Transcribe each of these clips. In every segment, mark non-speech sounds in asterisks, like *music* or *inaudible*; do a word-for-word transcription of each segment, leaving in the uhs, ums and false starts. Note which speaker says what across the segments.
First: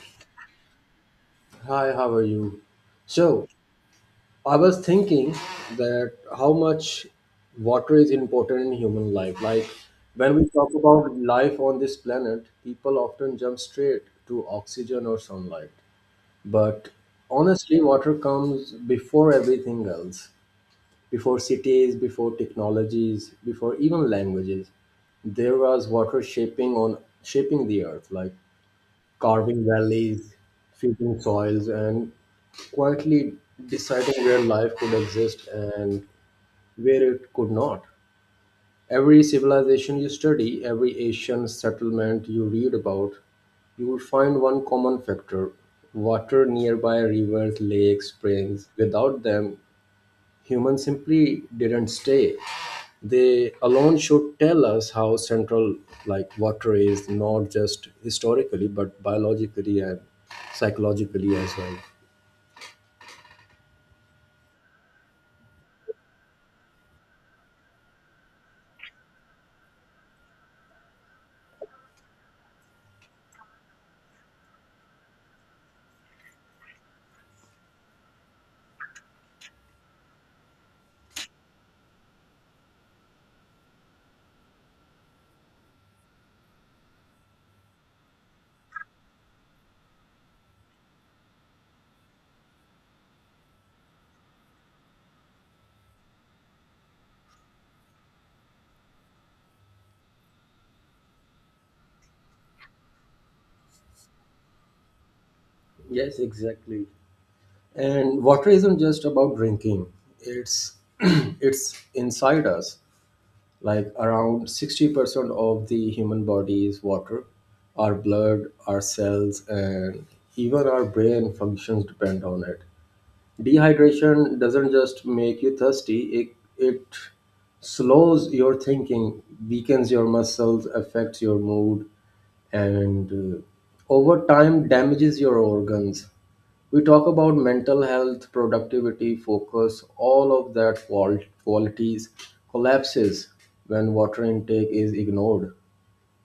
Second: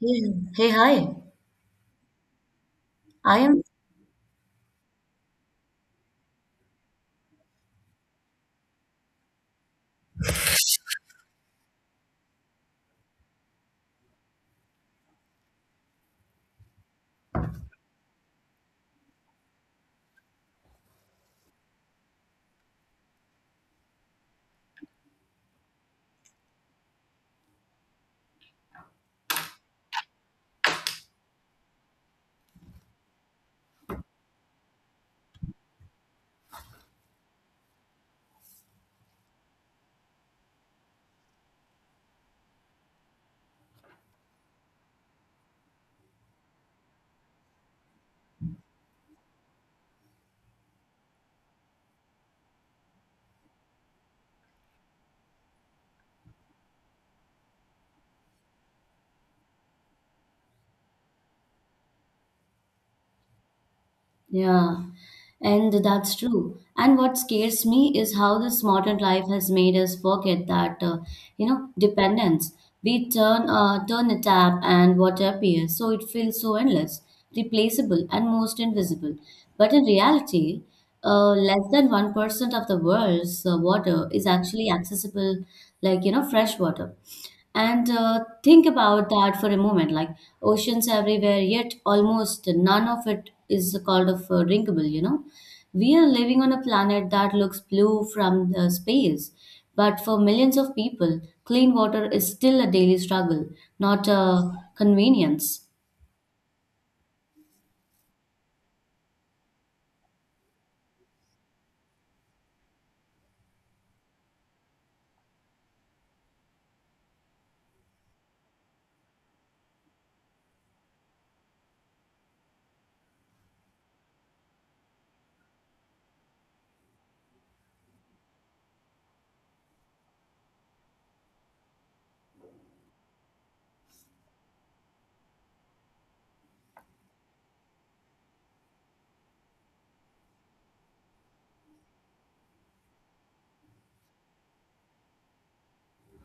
Speaker 1: Hey, Hey, hi.
Speaker 2: Hi, how are you?
Speaker 1: I
Speaker 2: So,
Speaker 1: am.
Speaker 2: I was thinking that how much water is important in human life. Like, when we talk about life on this planet, people often jump straight to oxygen or sunlight. But honestly, water comes before everything else, before cities, before technologies, before even languages. There was water shaping on shaping the earth, like carving valleys, shaping soils, and quietly deciding where life could exist and where it could not. Every civilization you study, every ancient settlement you read about, you will find one common factor: water nearby, rivers, lakes, springs. Without them, humans simply didn't stay. They alone should tell us how central, like water is, not just historically but biologically and psychologically as well.
Speaker 1: Yeah, and that's true. And what scares me is how this modern life has made us forget that, uh, you know, dependence. We turn, uh, turn a tap and water appears, so it feels so endless, replaceable, and most invisible. But in reality, uh, less than one percent of the world's uh, water is actually accessible, like, you know, fresh water. And uh, think about that for a moment, like oceans everywhere, yet almost none of it is called of uh, drinkable, you know. We are living on a planet that looks blue from the space, but for millions of people, clean water is still a daily struggle, not a convenience.
Speaker 2: Yes, exactly. And water isn't just about drinking, it's *clears throat* it's inside us. Like, around sixty percent of the human body is water. Our blood, our cells, and even our brain functions depend on it. Dehydration doesn't just make you thirsty, it, it slows your thinking, weakens your muscles, affects your mood, and uh, over time damages your organs. We talk about mental health, productivity, focus, all of that qual- qualities collapses when water intake is ignored.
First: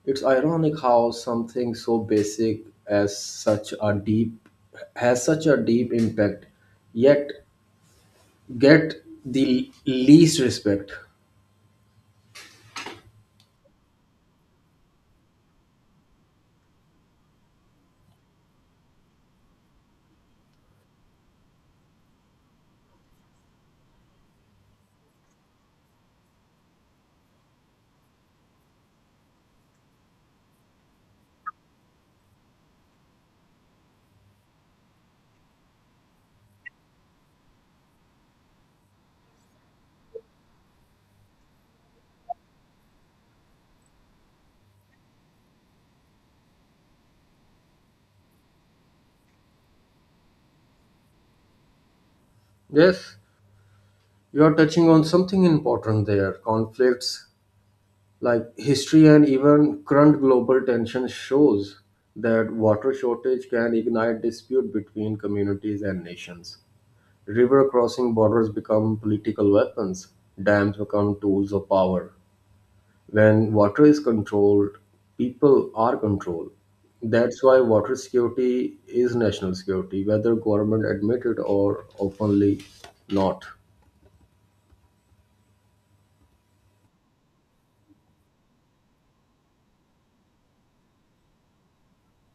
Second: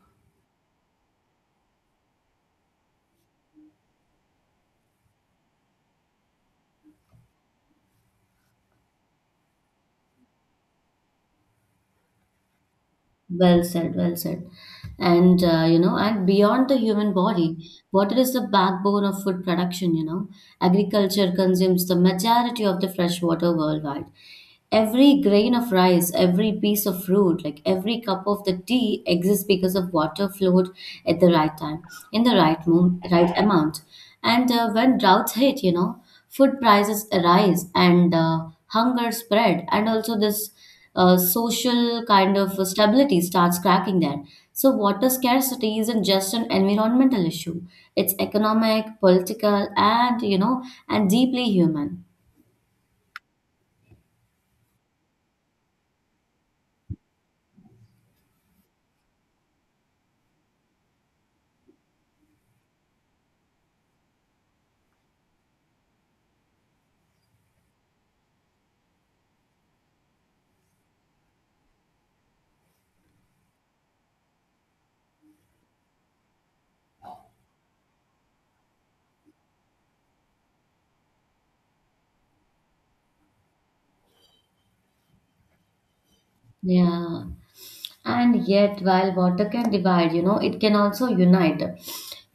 Speaker 2: It's ironic how something so basic as such a deep has such a deep impact, yet get the least respect.
Speaker 1: Well said, well said. And uh, you know, and beyond the human body, water is the backbone of food production, you know. Agriculture consumes the majority of the fresh water worldwide. Every grain of rice, every piece of fruit, like every cup of the tea exists because of water flowed at the right time, in the right mo- right amount. And uh, when droughts hit, you know, food prices arise and uh, hunger spread, and also this uh, social kind of stability starts cracking there. So, water scarcity isn't just an environmental issue; it's economic, political, and you know, and deeply human.
Speaker 2: Yes, you are touching on something important there. Conflicts, like history and even current global tension, shows that water shortage can ignite dispute between communities and nations. River crossing borders become political weapons. Dams become tools of power. When water is controlled, people are controlled. That's why water security is national security, whether government admit it or openly not.
Speaker 1: Yeah. And yet, while water can divide, you know, it can also unite.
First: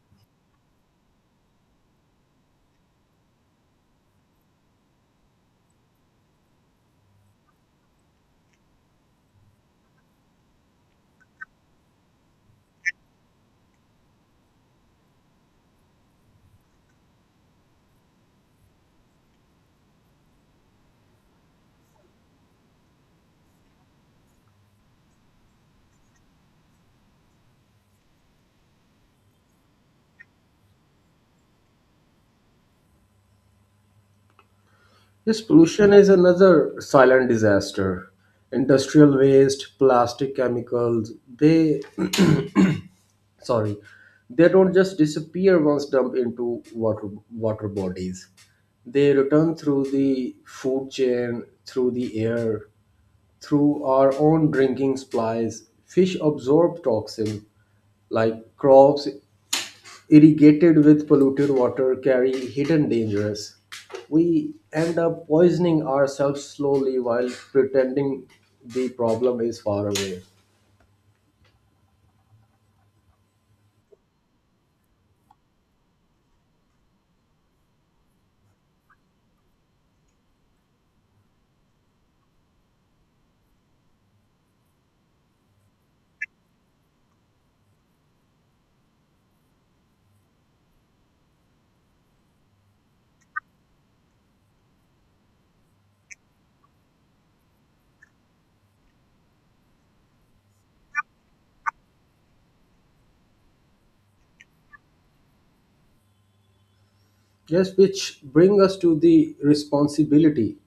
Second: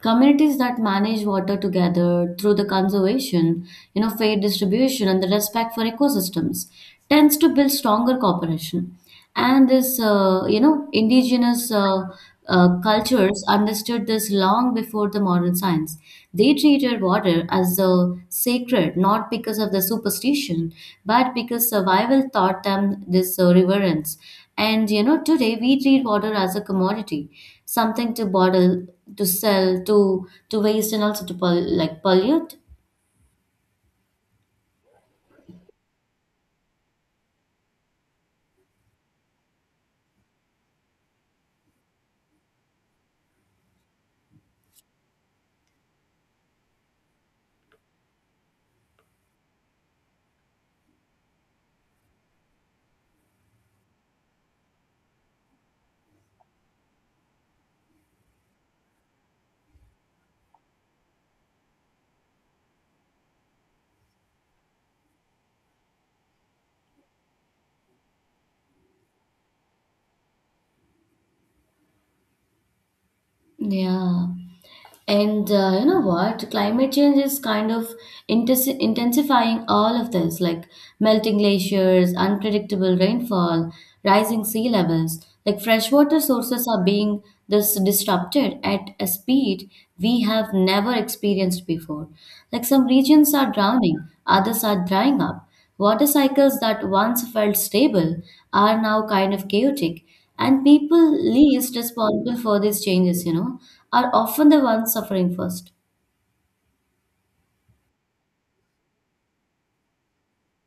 Speaker 1: Communities that manage water together through the conservation, you know, fair distribution, and the respect for ecosystems tends to build stronger cooperation. And this, uh, you know, indigenous uh, uh, cultures understood this long before the modern science. They treated water as a sacred, not because of the superstition, but because survival taught them this uh, reverence. And you know, today we treat water as a commodity, something to bottle, to sell, to to waste, and also to pol- like pollute.
Speaker 2: Yes, pollution is another silent disaster. Industrial waste, plastic, chemicals, they *clears throat* sorry, they don't just disappear once dumped into water water bodies. They return through the food chain, through the air, through our own drinking supplies. Fish absorb toxins, like crops irrigated with polluted water carry hidden dangers. We end up poisoning ourselves slowly while pretending the problem is far away.
Speaker 1: Yeah. And uh, you know what? Climate change is kind of intes- intensifying all of this, like melting glaciers, unpredictable rainfall, rising sea levels. Like freshwater sources are being this disrupted at a speed we have never experienced before. Like some regions are drowning, others are drying up. Water cycles that once felt stable are now kind of chaotic. And people least responsible for these changes, you know, are often the ones suffering first.
Speaker 2: Yes, which bring us to the responsibility.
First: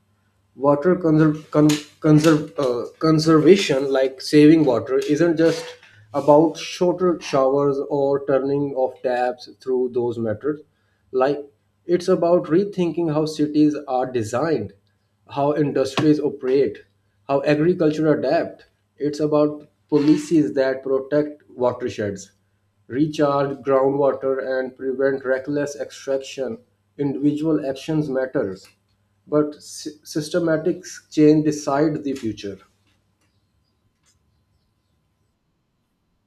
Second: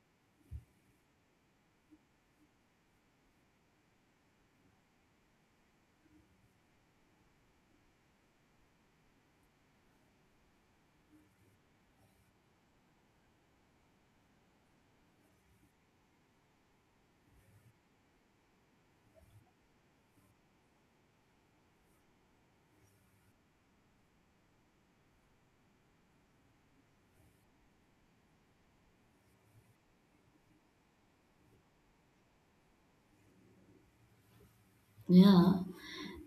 Speaker 2: Water conser- con- conserve, uh, Conservation, like saving water, isn't just about shorter showers or turning off taps through those methods. Like, it's about rethinking how cities are designed, how industries operate, how agriculture adapt. It's about policies that protect watersheds, recharge groundwater, and prevent reckless extraction. Individual actions matters, but sy- systematic change decide the future.
Speaker 1: Yeah.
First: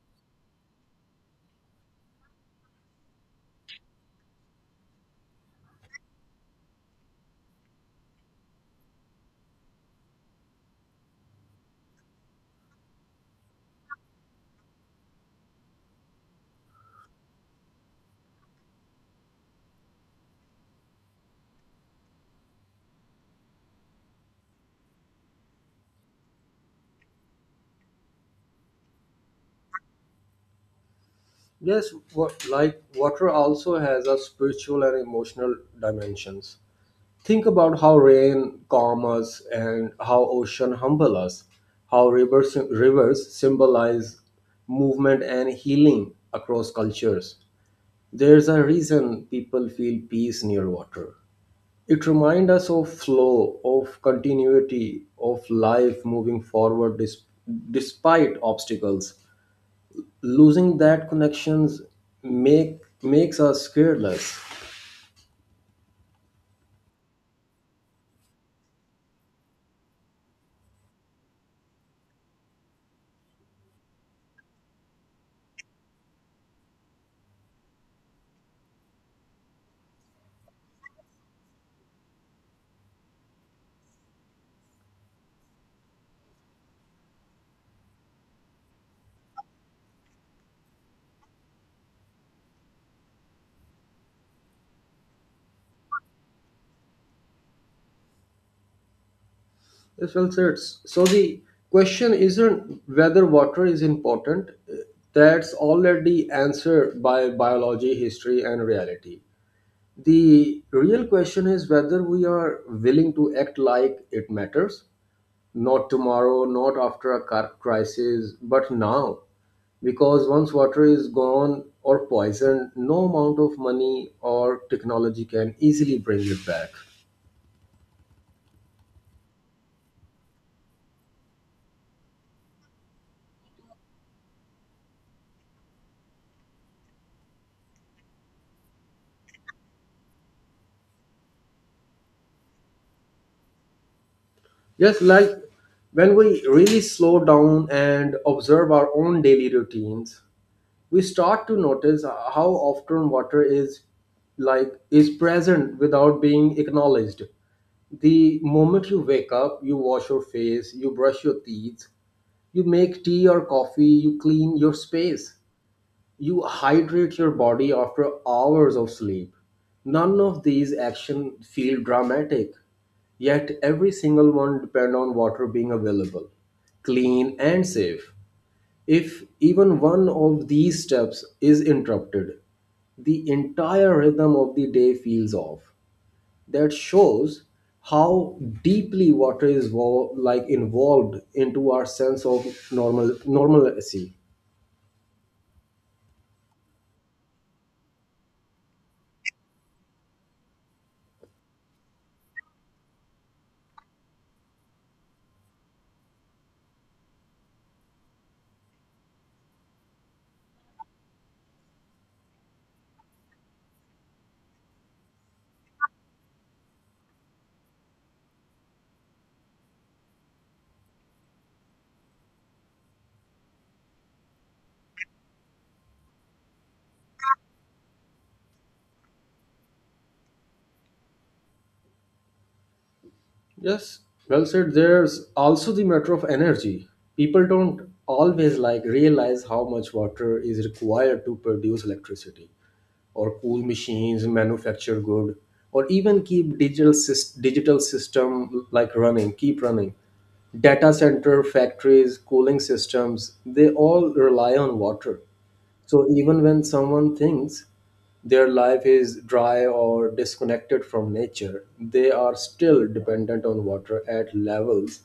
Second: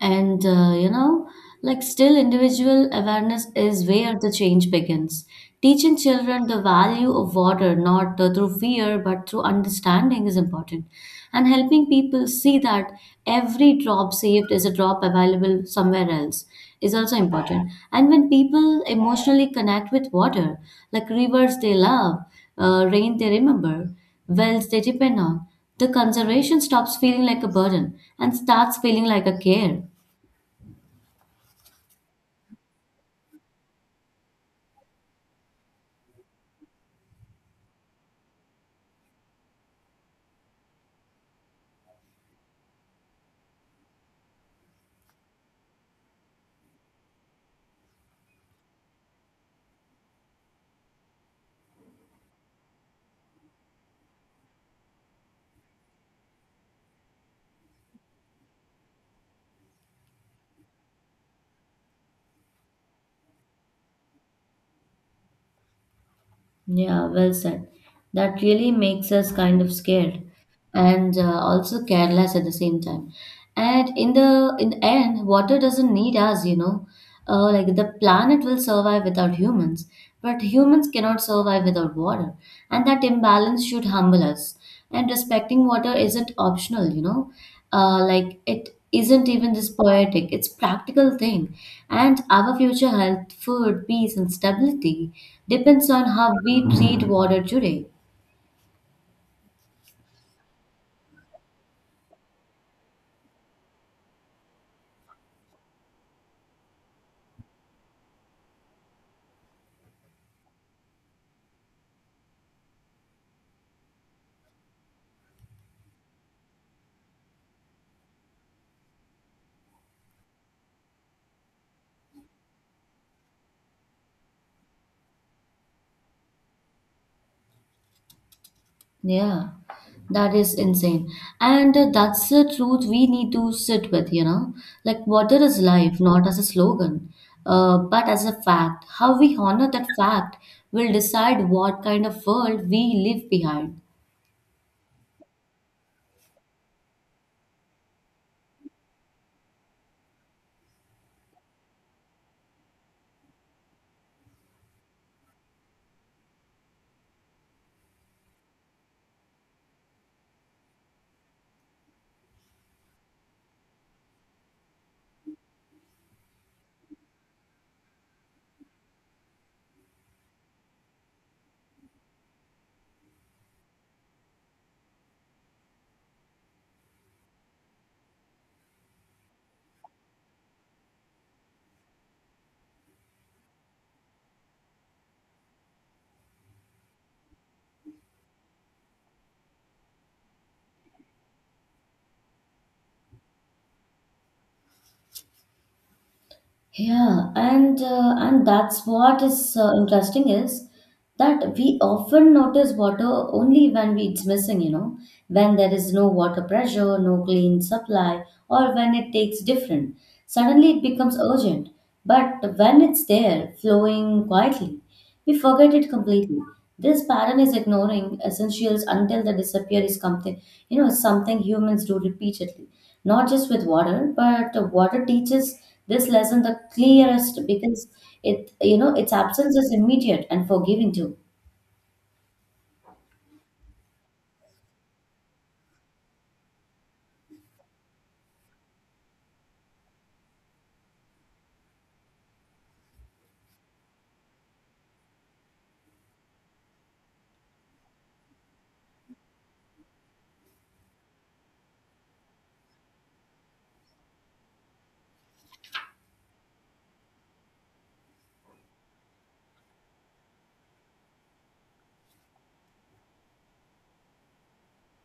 Speaker 1: And, uh, you know, like still individual awareness is where the change begins. Teaching children the value of water, not uh, through fear, but through understanding is important. And helping people see that every drop saved is a drop available somewhere else is also important. And when people emotionally connect with water, like rivers they love, uh, rain they remember, wells they depend on. The conservation stops feeling like a burden and starts feeling like a care.
Speaker 2: Yes, what, like water also has a spiritual and emotional dimensions. Think about how rain calm us and how ocean humble us, how rivers rivers symbolize movement and healing across cultures. There's a reason people feel peace near water. It reminds us of flow, of continuity, of life moving forward dis- despite obstacles. Losing that connections make makes us careless.
Speaker 1: Yeah, well said. That really makes us kind of scared and uh, also careless at the same time. And in the in the end, water doesn't need us, you know. Uh, like the planet will survive without humans, but humans cannot survive without water, and that imbalance should humble us. And respecting water isn't optional, you know, uh, like it isn't even this poetic, it's practical thing. And our future health, food, peace, and stability depends on how we treat water today.
Speaker 2: Yes, well said. So the question isn't whether water is important. That's already answered by biology, history, and reality. The real question is whether we are willing to act like it matters. Not tomorrow, not after a car- crisis, but now. Because once water is gone or poisoned, no amount of money or technology can easily bring it back.
Speaker 1: Yeah, that is insane. And uh, that's the truth we need to sit with, you know, like water is life, not as a slogan, uh, but as a fact. How we honor that fact will decide what kind of world we leave behind.
Speaker 2: Just like when we really slow down and observe our own daily routines, we start to notice uh, how often water is, like is present without being acknowledged. The moment you wake up, you wash your face, you brush your teeth, you make tea or coffee, you clean your space, you hydrate your body after hours of sleep. None of these actions feel dramatic, yet every single one depend on water being available, clean, and safe. If even one of these steps is interrupted, the entire rhythm of the day feels off. That shows how deeply water is wo- like involved into our sense of normal normalcy.
Speaker 1: Yeah, and uh, and that's what is uh, interesting is that we often notice water only when we, it's missing, you know, when there is no water pressure, no clean supply, or when it takes different. Suddenly it becomes urgent. But when it's there, flowing quietly, we forget it completely. This pattern is ignoring essentials until the disappear is something, you know, something humans do repeatedly, not just with water, but water teaches this lesson the clearest because it, you know, its absence is immediate and forgiving too.
Speaker 2: Yes, well said. There's also the matter of energy. People don't always like realize how much water is required to produce electricity, or cool machines, manufacture good, or even keep digital sys- digital system like running, keep running. Data center, factories, cooling systems, they all rely on water. So even when someone thinks their life is dry or disconnected from nature, they are still dependent on water at levels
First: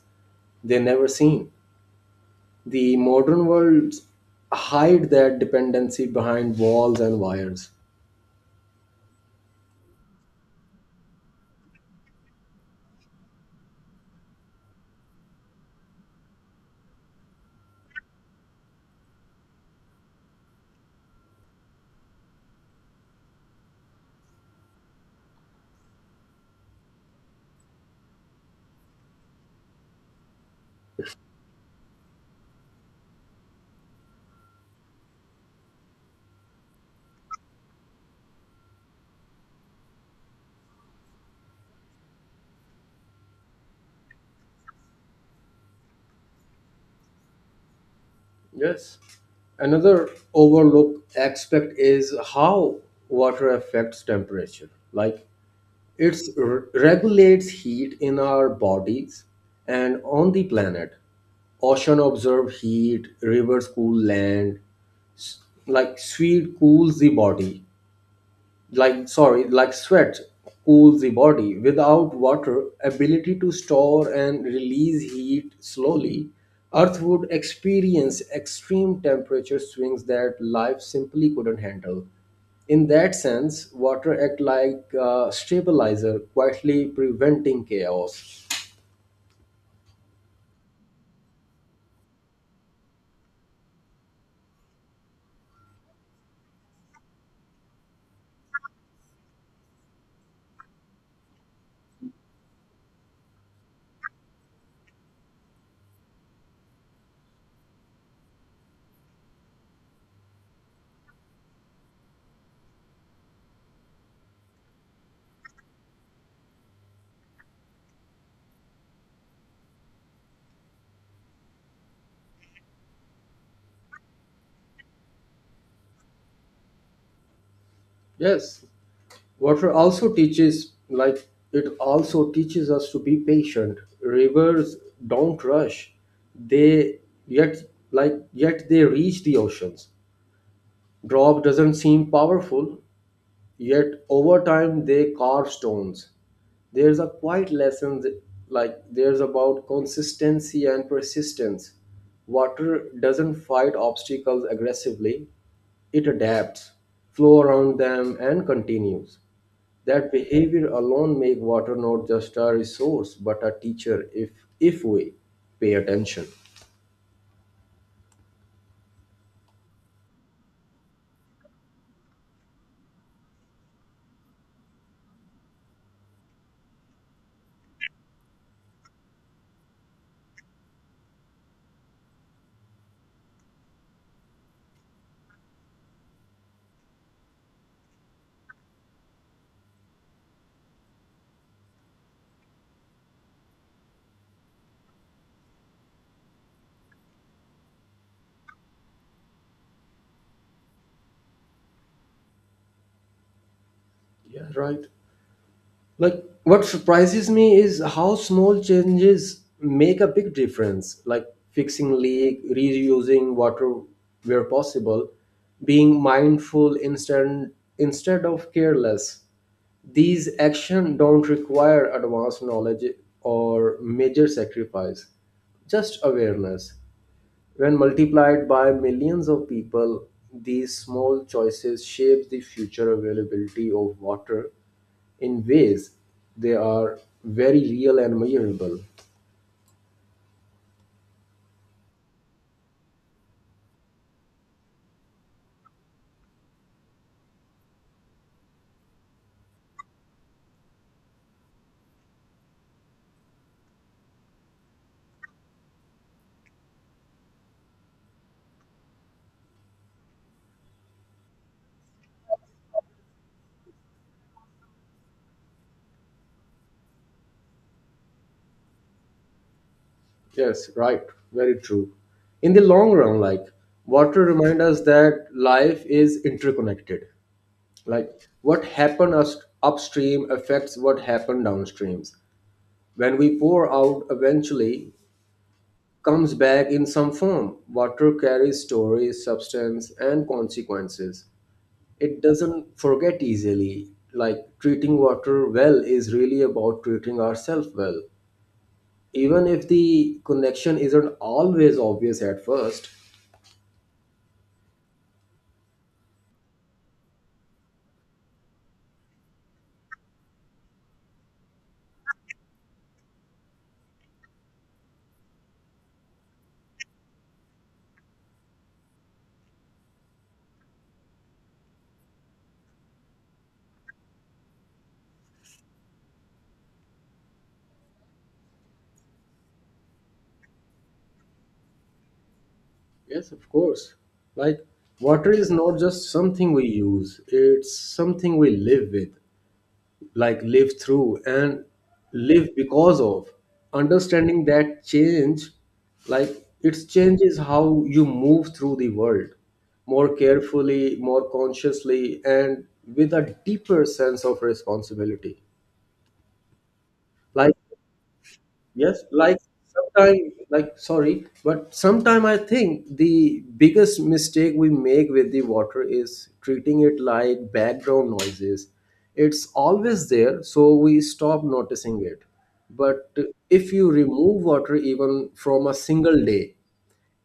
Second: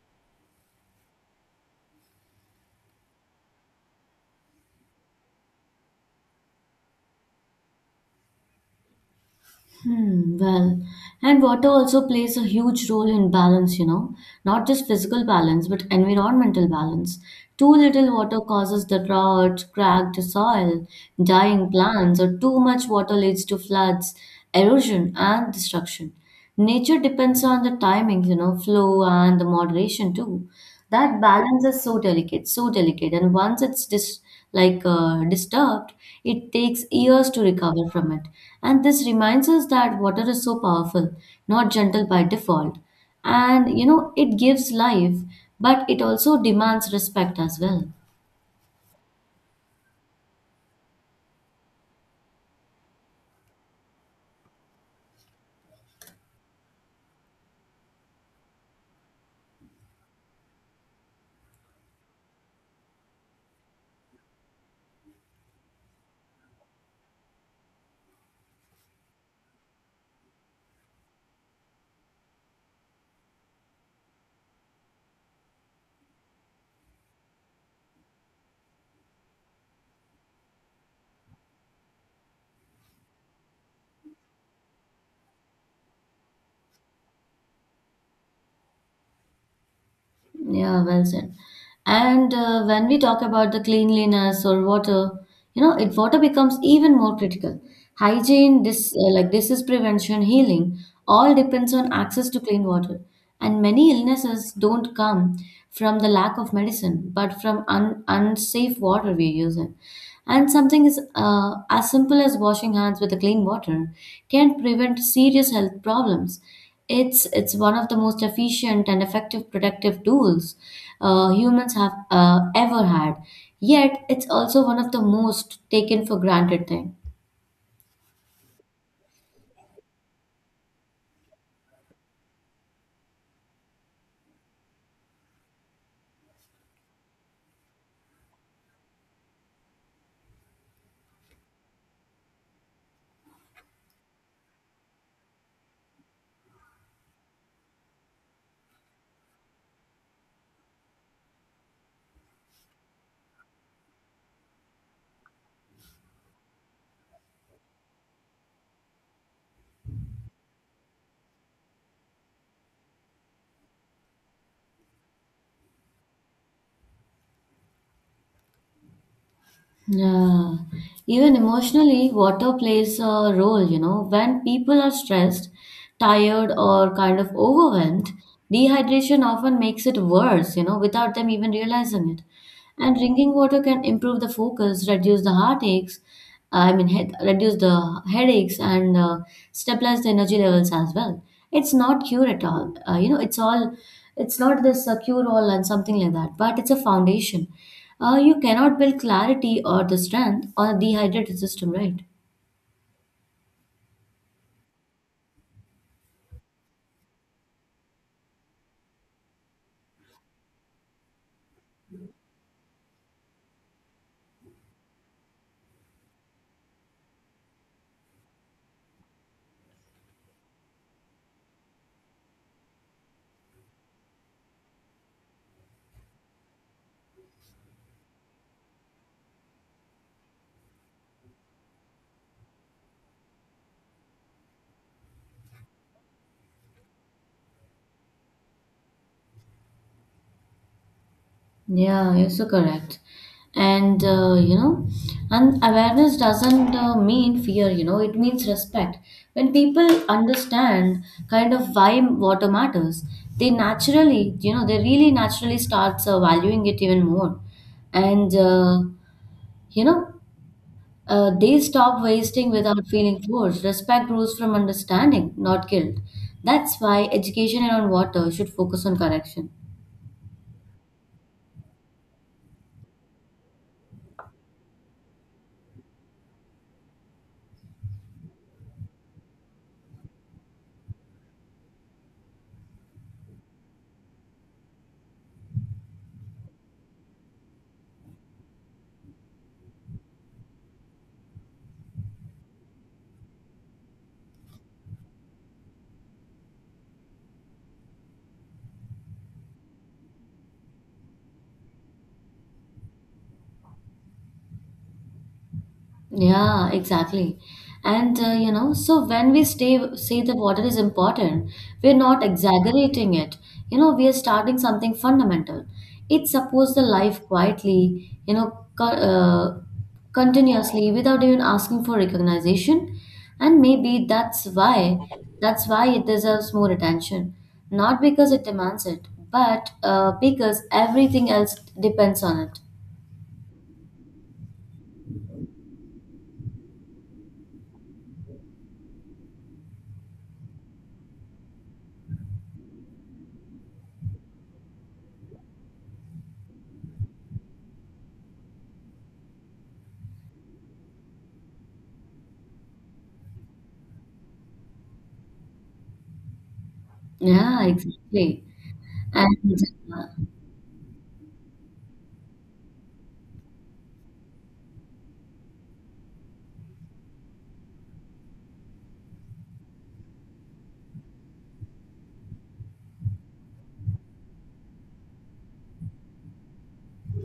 Speaker 2: they never seen. The modern world hide that dependency behind walls and wires.
Speaker 1: Hmm, well, and water also plays a huge role in balance, you know, not just physical balance, but environmental balance. Too little water causes the drought, cracked soil, dying plants, or too much water leads to floods, erosion, and destruction. Nature depends on the timings, you know, flow and the moderation too. That balance is so delicate, so delicate. And once it's dis like uh, disturbed, it takes years to recover from it. And this reminds us that water is so powerful, not gentle by default. And you know, it gives life, but it also demands respect as well.
Speaker 2: Yes. Another overlooked aspect is how water affects temperature. Like, it regulates heat in our bodies and on the planet. Ocean absorb heat, rivers cool land, s- like sweet cools the body, like sorry like sweat cools the body. Without water ability to store and release heat slowly, earth would experience extreme temperature swings that life simply couldn't handle. In that sense, water act like a stabilizer, quietly preventing chaos.
Speaker 1: Yeah, well said. And uh, when we talk about the cleanliness or water, you know, it water becomes even more critical. Hygiene, this uh, like disease prevention, healing, all depends on access to clean water. And many illnesses don't come from the lack of medicine, but from un unsafe water we use it. And something is uh, as simple as washing hands with the clean water can prevent serious health problems. It's it's one of the most efficient and effective productive tools uh, humans have uh, ever had. Yet it's also one of the most taken for granted thing.
Speaker 2: Yes. Water also teaches, like, it also teaches us to be patient. Rivers don't rush. They, yet, like, yet they reach the oceans. Drop doesn't seem powerful, yet over time they carve stones. There's a quiet lesson, that- like, there's about consistency and persistence. Water doesn't fight obstacles aggressively, it adapts, flow around them, and continues. That behavior alone make water not just a resource but a teacher, if if we pay attention.
Speaker 1: Yeah. Even emotionally, water plays a role, you know. When people are stressed, tired, or kind of overwhelmed, dehydration often makes it worse, you know, without them even realizing it. And drinking water can improve the focus, reduce the heartaches, Uh, I mean, head, reduce the headaches and uh, stabilize the energy levels as well. It's not cure at all. Uh, you know, it's all, it's not this uh, cure all and something like that, but it's a foundation. Uh, you cannot build clarity or the strength on a dehydrated system, right?
Speaker 2: Yeah, right. Like, what surprises me is how small changes make a big difference, like fixing leak, reusing water where possible, being mindful instead instead of careless. These actions don't require advanced knowledge or major sacrifice, just awareness. When multiplied by millions of people, these small choices shape the future availability of water in ways they are very real and measurable.
Speaker 1: Yeah, you're so correct. And uh, you know, and awareness doesn't uh, mean fear, you know, it means respect. When people understand kind of why water matters, they naturally, you know, they really naturally starts uh, valuing it even more. And uh, you know, uh, they stop wasting without feeling forced. Respect grows from understanding, not guilt. That's why education around water should focus on correction.
Speaker 2: Yes, right, very true. In the long run, like water reminds us that life is interconnected. Like what happened us upstream affects what happened downstreams. When we pour out, eventually comes back in some form. Water carries stories, substance, and consequences. It doesn't forget easily. Like, treating water well is really about treating ourselves well, even if the connection isn't always obvious at first.
Speaker 1: Yeah, exactly. And uh, you know, so when we stay, say that water is important, we're not exaggerating it. You know, we are starting something fundamental. It supports the life quietly, you know, co- uh, continuously without even asking for recognition. And maybe that's why that's why it deserves more attention. Not because it demands it, but uh, because everything else depends on it.
Speaker 2: Yes, of course. Like, water is not just something we use, it's something we live with, like live through and live because of. Understanding that change, like, it changes how you move through the world, more carefully, more consciously, and with a deeper sense of responsibility. Like,
Speaker 1: Yeah, exactly.
Speaker 2: yes, like
Speaker 1: And uh,
Speaker 2: sometime, like sorry, but sometime I think the biggest mistake we make with the water is treating it like background noises. It's always there, so we stop noticing it. But if you remove water even from a single day,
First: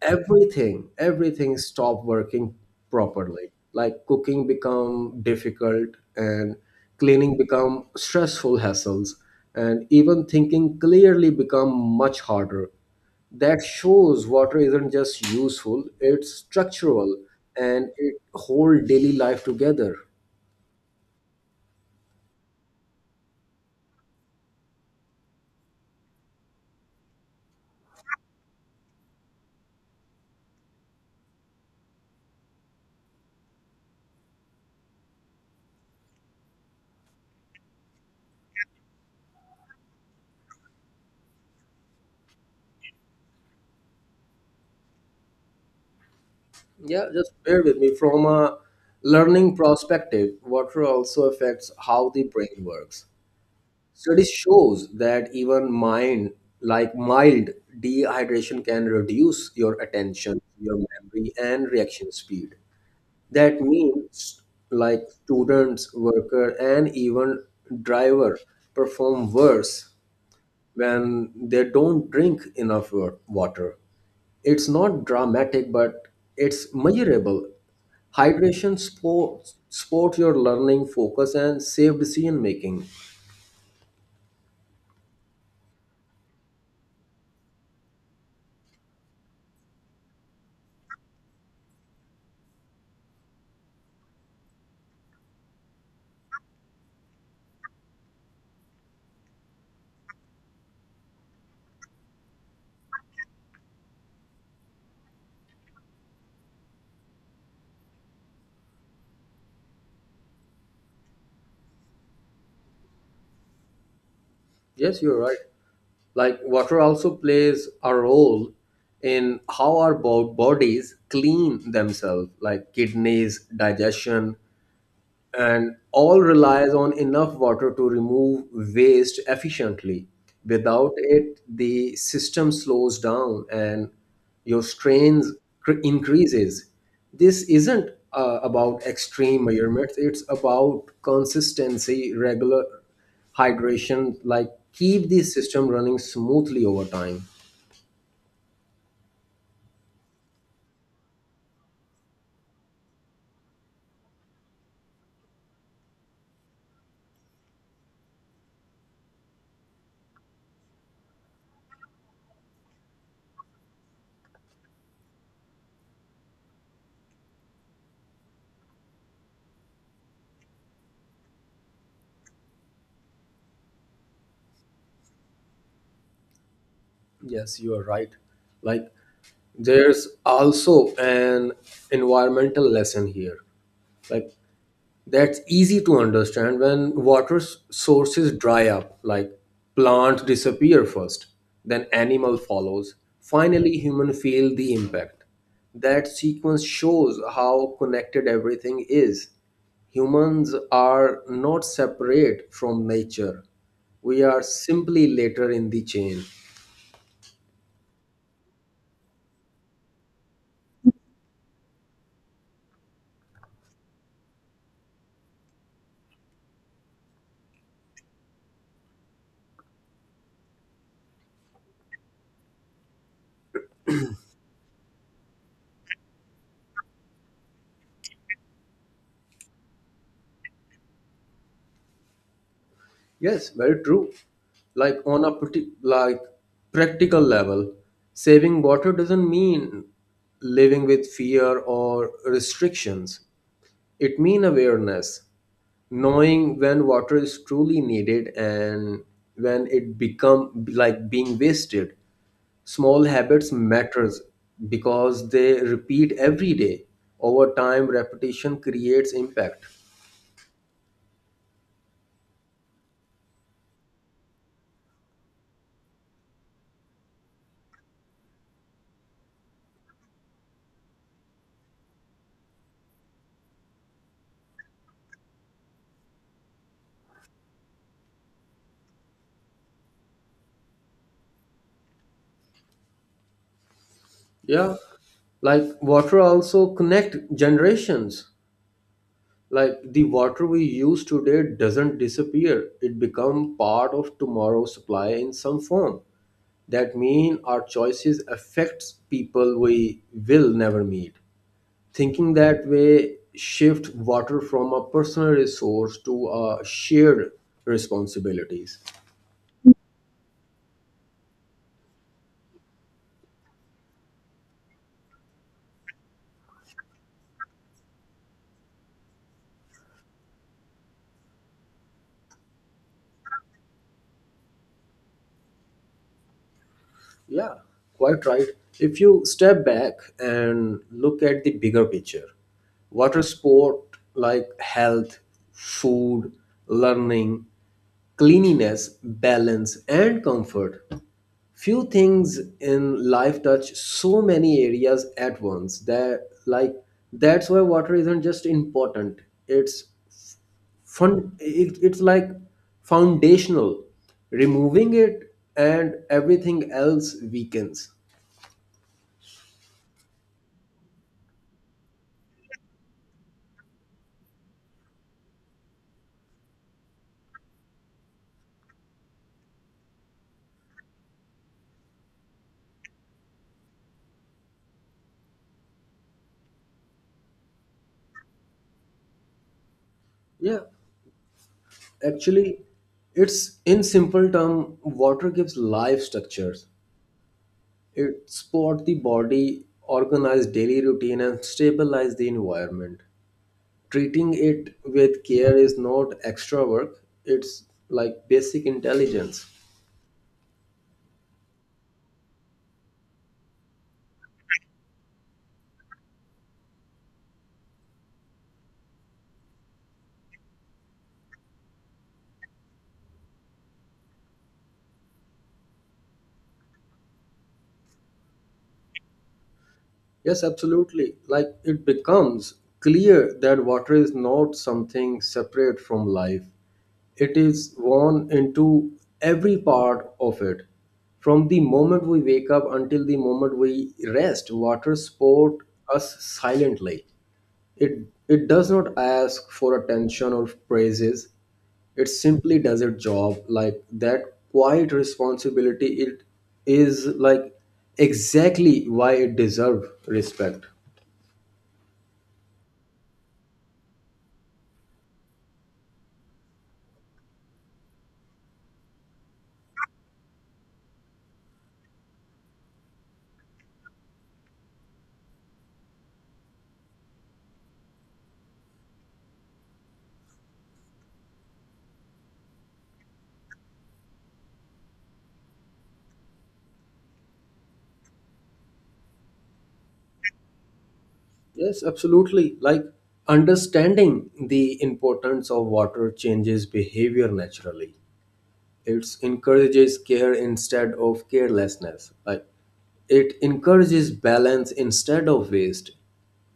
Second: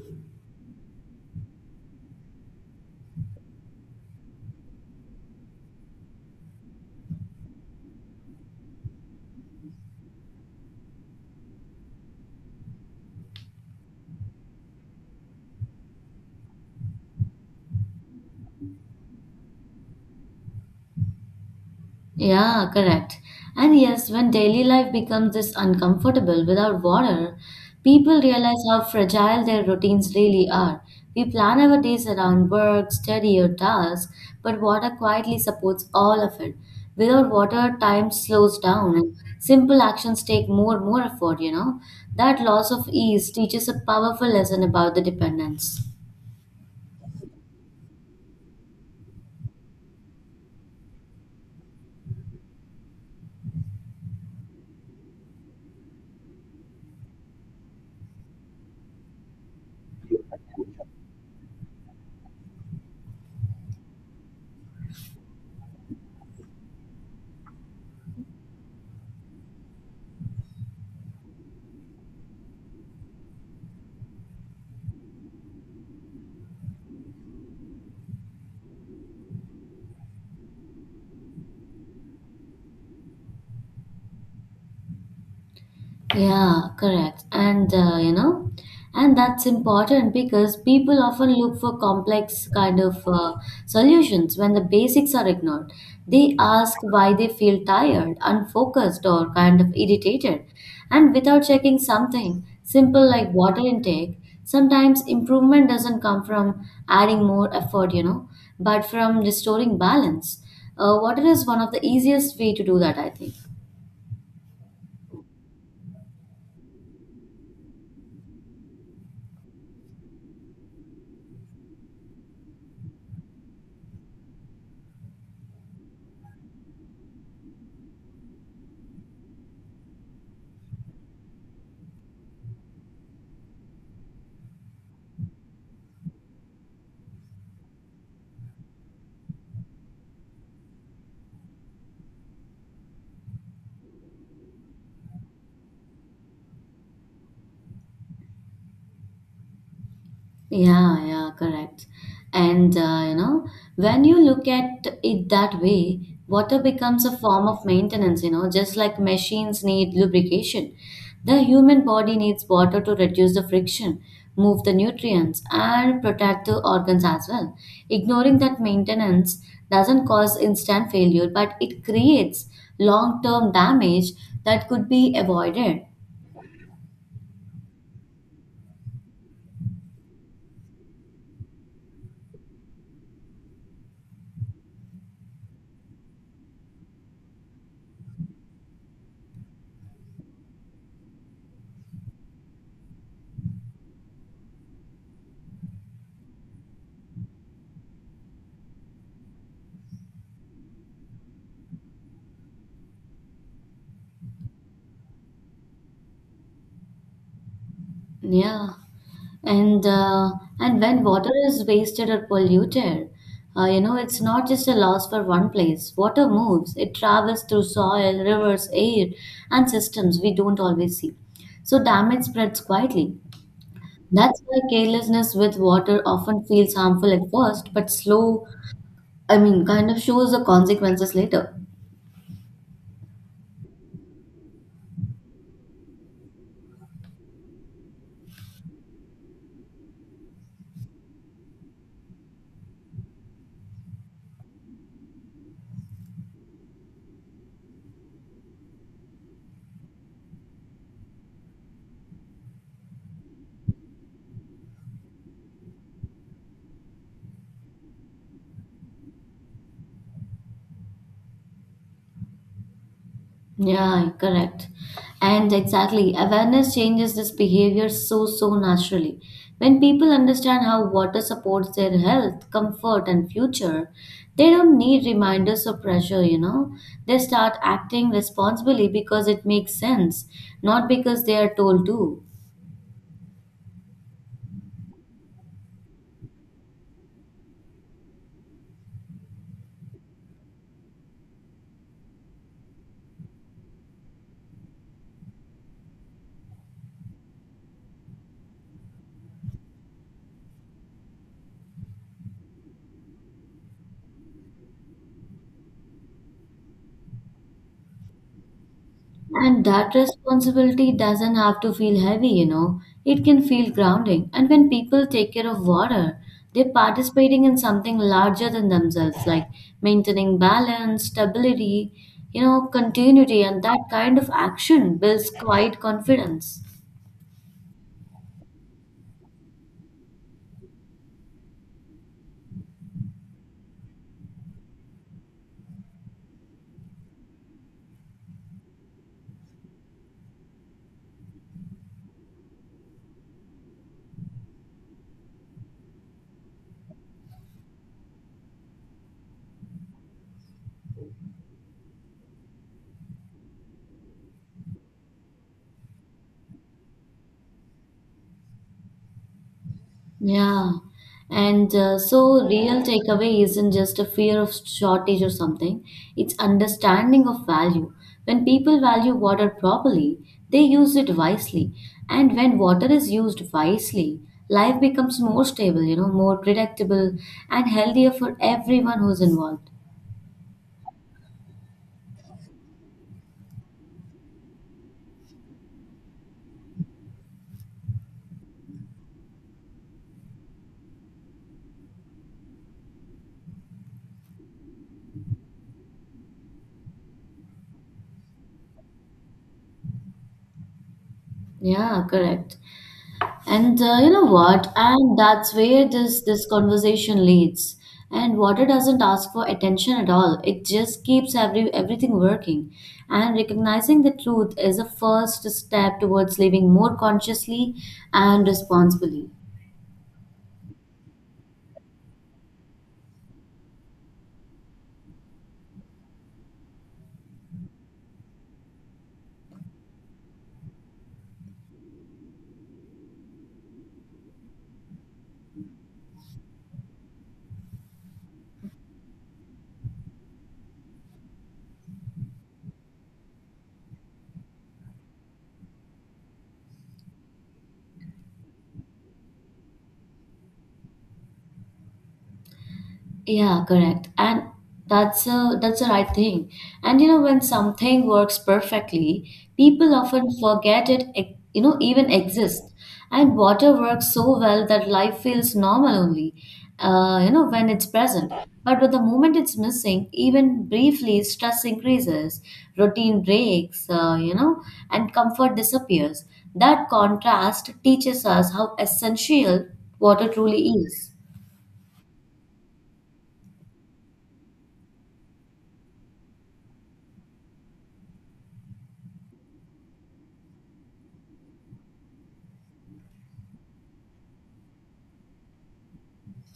Speaker 2: everything everything stopped working properly. Like cooking become difficult, and cleaning become stressful hassles, and even thinking clearly become much harder. That shows water isn't just useful, it's structural, and it hold daily life together.
Speaker 1: yeah, correct. And yes, when daily life becomes this uncomfortable without water, people realize how fragile their routines really are. We plan our days around work, study, or tasks, but water quietly supports all of it. Without water, time slows down and simple actions take more and more effort, you know. That loss of ease teaches a powerful lesson about the dependence.
Speaker 2: Yeah, just bear with me. From a learning perspective, water also affects how the brain works. Studies shows that even mind, like mild dehydration can reduce your attention, your memory, and reaction speed. That means like students, worker, and even driver perform worse when they don't drink enough wa- water. It's not dramatic, but it's measurable. Hydration support support your learning, focus, and safe decision making.
Speaker 1: Yeah, correct. And uh, you know, and that's important because people often look for complex kind of uh, solutions when the basics are ignored. They ask why they feel tired, unfocused, or kind of irritated, and without checking something simple like water intake. Sometimes improvement doesn't come from adding more effort, you know, but from restoring balance. Uh, water is one of the easiest way to do that, I think.
Speaker 2: Yes, you're right. Like, water also plays a role in how our bo- bodies clean themselves, like kidneys, digestion, and all relies on enough water to remove waste efficiently. Without it, the system slows down and your strains cr- increases. This isn't uh, about extreme measurements, it's about consistency, regular hydration, like keep the system running smoothly over time.
Speaker 1: Yeah, yeah, correct. And uh, you know, when you look at it that way, water becomes a form of maintenance, you know, just like machines need lubrication. The human body needs water to reduce the friction, move the nutrients, and protect the organs as well. Ignoring that maintenance doesn't cause instant failure, but it creates long-term damage that could be avoided.
Speaker 2: Yes, you are right. Like, there's also an environmental lesson here. Like, that's easy to understand. When water s- sources dry up, like, plants disappear first, then animal follows. Finally, human feel the impact. That sequence shows how connected everything is. Humans are not separate from nature. We are simply later in the chain.
Speaker 1: Yeah. And uh, and when water is wasted or polluted, uh, you know, it's not just a loss for one place. Water moves. It travels through soil, rivers, air, and systems we don't always see. So damage spreads quietly. That's why carelessness with water often feels harmful at first, but slow, I mean, kind of shows the consequences later.
Speaker 2: Yes, very true. Like on a pretty like practical level, saving water doesn't mean living with fear or restrictions. It means awareness, knowing when water is truly needed and when it become like being wasted. Small habits matters because they repeat every day. Over time, repetition creates impact.
Speaker 1: Yeah, correct. And exactly, awareness changes this behavior so, so naturally. When people understand how water supports their health, comfort, and future, they don't need reminders or pressure, you know. They start acting responsibly because it makes sense, not because they are told to.
Speaker 2: Yeah, like water also connect generations. Like, the water we use today doesn't disappear; it become part of tomorrow's supply in some form. That mean our choices affects people we will never meet. Thinking that way shift water from a personal resource to a shared responsibilities.
Speaker 1: And that responsibility doesn't have to feel heavy, you know. It can feel grounding. And when people take care of water, they're participating in something larger than themselves, like maintaining balance, stability, you know, continuity, and that kind of action builds quiet confidence.
Speaker 2: Yeah, quite right. If you step back and look at the bigger picture, water sport like health, food, learning, cleanliness, balance, and comfort. Few things in life touch so many areas at once. That like that's why water isn't just important, it's fun it, it's like foundational. Removing it, and everything else weakens.
Speaker 1: Yeah. And uh, so, real takeaway isn't just a fear of shortage or something, it's understanding of value. When people value water properly, they use it wisely. And when water is used wisely, life becomes more stable, you know, more predictable and healthier for everyone who's involved.
Speaker 2: Yeah, actually, it's in simple term, water gives life structures. It support the body, organize daily routine, and stabilize the environment. Treating it with care is not extra work, it's like basic intelligence.
Speaker 1: Yeah, correct. And uh, you know what? And that's where this this conversation leads. And water doesn't ask for attention at all. It just keeps every everything working. And recognizing the truth is a first step towards living more consciously and responsibly.
Speaker 2: Yes, absolutely. Like, it becomes clear that water is not something separate from life. It is woven into every part of it. From the moment we wake up until the moment we rest, water support us silently. It it does not ask for attention or praises. It simply does its job. Like, that quiet responsibility, it is like exactly why it deserves respect.
Speaker 1: Yeah, correct. And that's a that's the right thing. And you know, when something works perfectly, people often forget it, e- you know, even exists. And water works so well that life feels normal only, uh, you know, when it's present. But with the moment it's missing, even briefly, stress increases, routine breaks, uh, you know, and comfort disappears. That contrast teaches us how essential water truly is.
Speaker 2: Yes, absolutely. Like, understanding the importance of water changes behavior naturally. It encourages care instead of carelessness. Like, it encourages balance instead of waste.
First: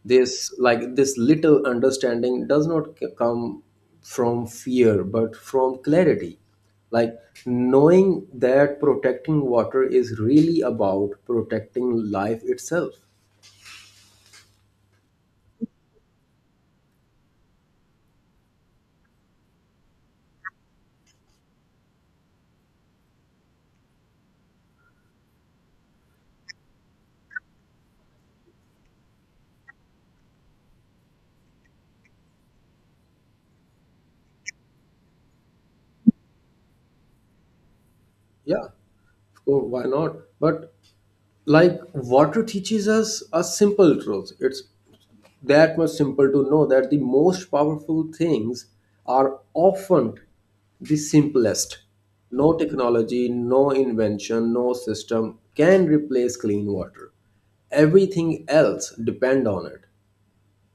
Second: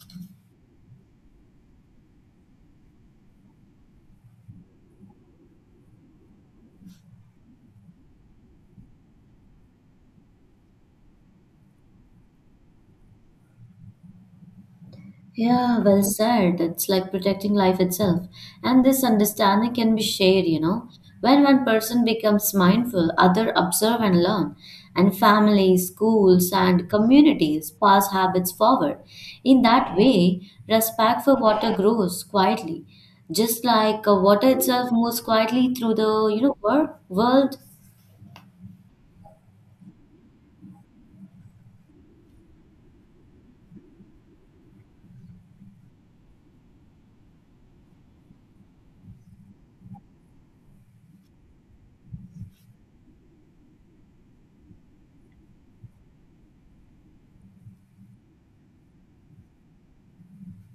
Speaker 2: This, like, this little understanding does not c- come from fear but from clarity. Like, knowing that protecting water is really about protecting life itself.
Speaker 1: Yeah, well said. It's like protecting life itself. And this understanding can be shared, you know. When one person becomes mindful, other observe and learn. And families, schools, and communities pass habits forward. In that way, respect for water grows quietly. Just like uh, water itself moves quietly through the, you know, wor- world.
Speaker 2: Yeah, of course, why not? But like, water teaches us a simple truth. It's that much simple to know that the most powerful things are often the simplest. No technology, no invention, no system can replace clean water. Everything else depend on it,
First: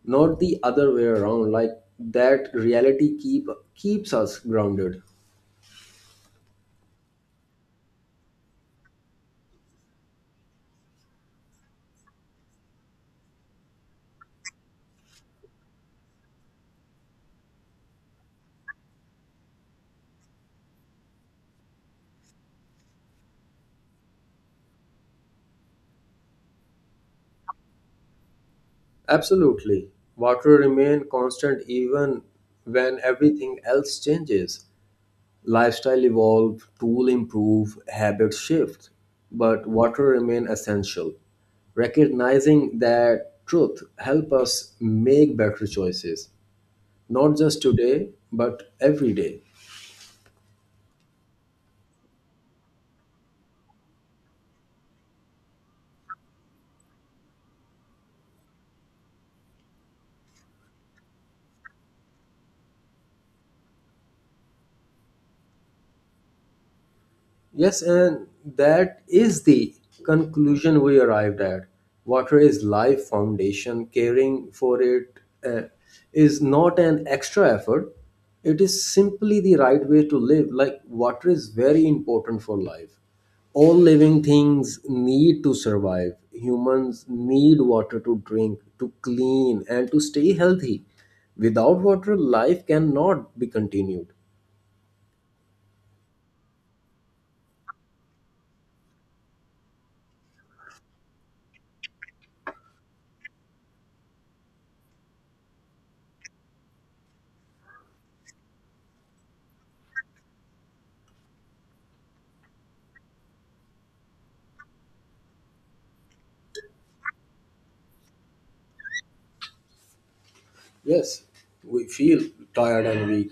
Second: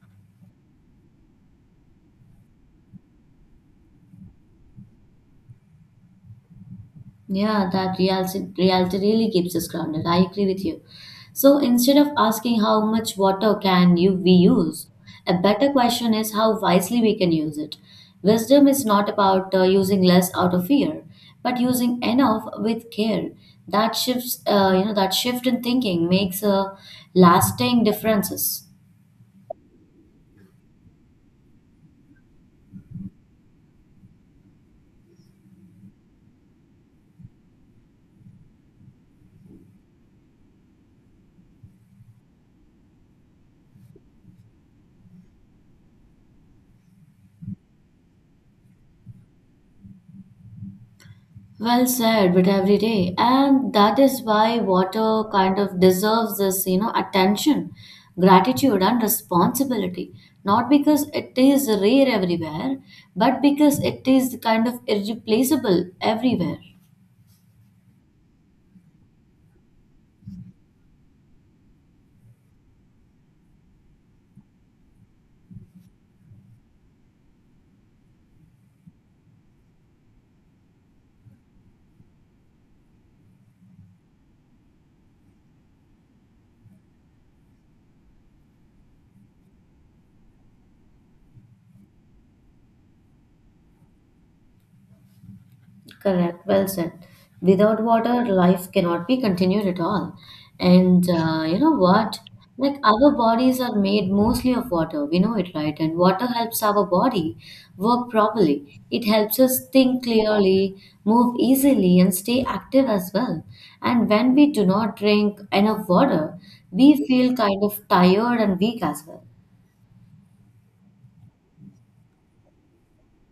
Speaker 2: not the other way around. Like, that reality keep keeps us grounded.
Speaker 1: Yeah, that reality, reality really keeps us grounded. I agree with you. So instead of asking how much water can you we use, a better question is how wisely we can use it. Wisdom is not about uh, using less out of fear, but using enough with care. That shifts, uh, you know, that shift in thinking makes a lasting differences.
Speaker 2: Absolutely. Water remain constant even when everything else changes. Lifestyle evolve, tool improve, habits shift, but water remain essential. Recognizing that truth help us make better choices, not just today, but every day.
Speaker 1: Well said, but every day. And that is why water kind of deserves this, you know, attention, gratitude, and responsibility. Not because it is rare everywhere, but because it is kind of irreplaceable everywhere.
Speaker 2: Yes, and that is the conclusion we arrived at. Water is life foundation. Caring for it uh, is not an extra effort. It is simply the right way to live. Like, water is very important for life. All living things need to survive. Humans need water to drink, to clean, and to stay healthy. Without water, life cannot be continued.
Speaker 1: Correct, well said. Without water, life cannot be continued at all. And uh, you know what? Like our bodies are made mostly of water. We know it, right? And water helps our body work properly. It helps us think clearly, move easily, and stay active as well. And when we do not drink enough water, we feel kind of tired and weak as well.
Speaker 2: Yes, we feel tired and weak.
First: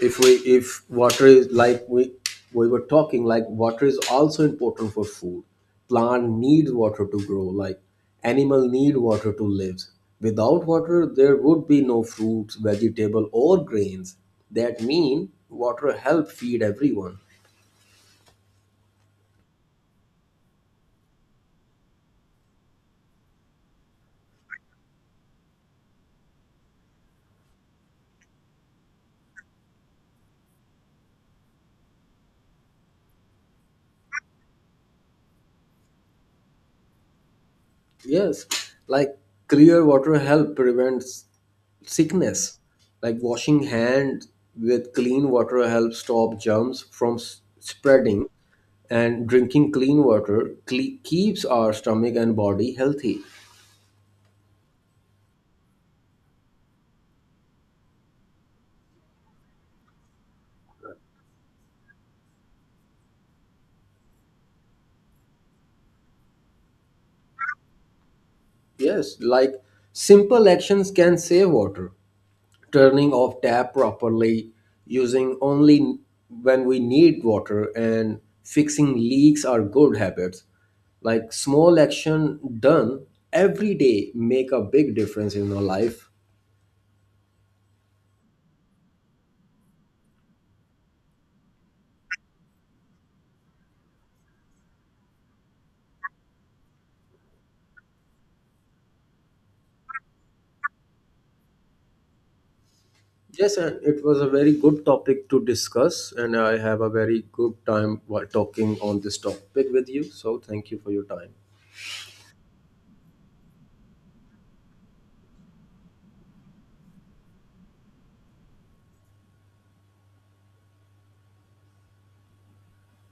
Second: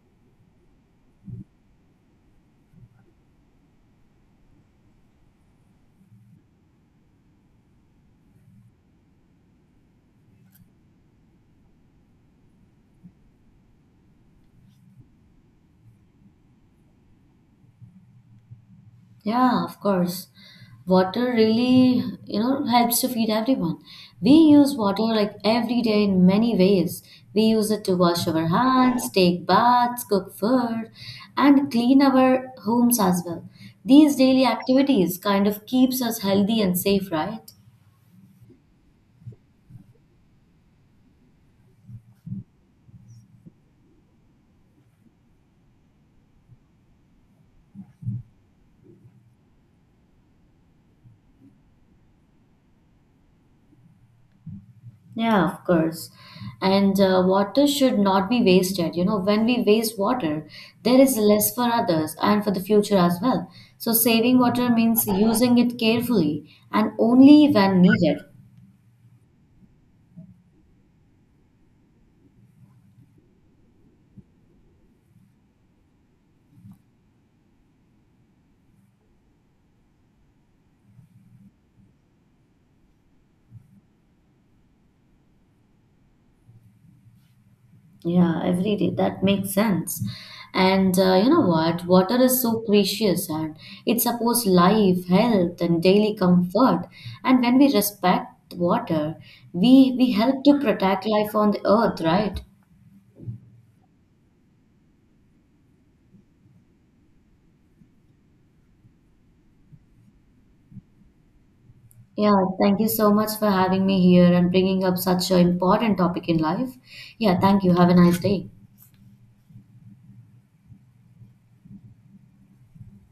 Speaker 2: If we if Water is, like, we we were talking, like water is also important for food. Plant needs water to grow, like animal need water to live. Without water, there would be no fruits, vegetable, or grains. That mean water help feed everyone.
Speaker 1: Yeah, of course. Water really, you know, helps to feed everyone. We use water like every day in many ways. We use it to wash our hands, take baths, cook food, and clean our homes as well. These daily activities kind of keeps us healthy and safe, right?
Speaker 2: Yes, like, clear water help prevents sickness. Like washing hands with clean water helps stop germs from s- spreading, and drinking clean water cle- keeps our stomach and body healthy.
Speaker 1: Yeah, of course. And uh, water should not be wasted. You know, when we waste water, there is less for others and for the future as well. So saving water means using it carefully and only when needed.
Speaker 2: Yes, like simple actions can save water. Turning off tap properly, using only when we need water, and fixing leaks are good habits. Like, small action done every day make a big difference in our life.
Speaker 1: Yeah, every day. That makes sense. And uh, you know what? Water is so precious and it supports life, health, and daily comfort. And when we respect water, we we help to protect life on the earth, right?
Speaker 2: Yes, and it was a very good topic to discuss, and I have a very good time while talking on this topic with you. So, thank you for your time.
Speaker 1: Yeah, thank you so much for having me here and bringing up such an important topic in life. Yeah, thank you. Have a nice day.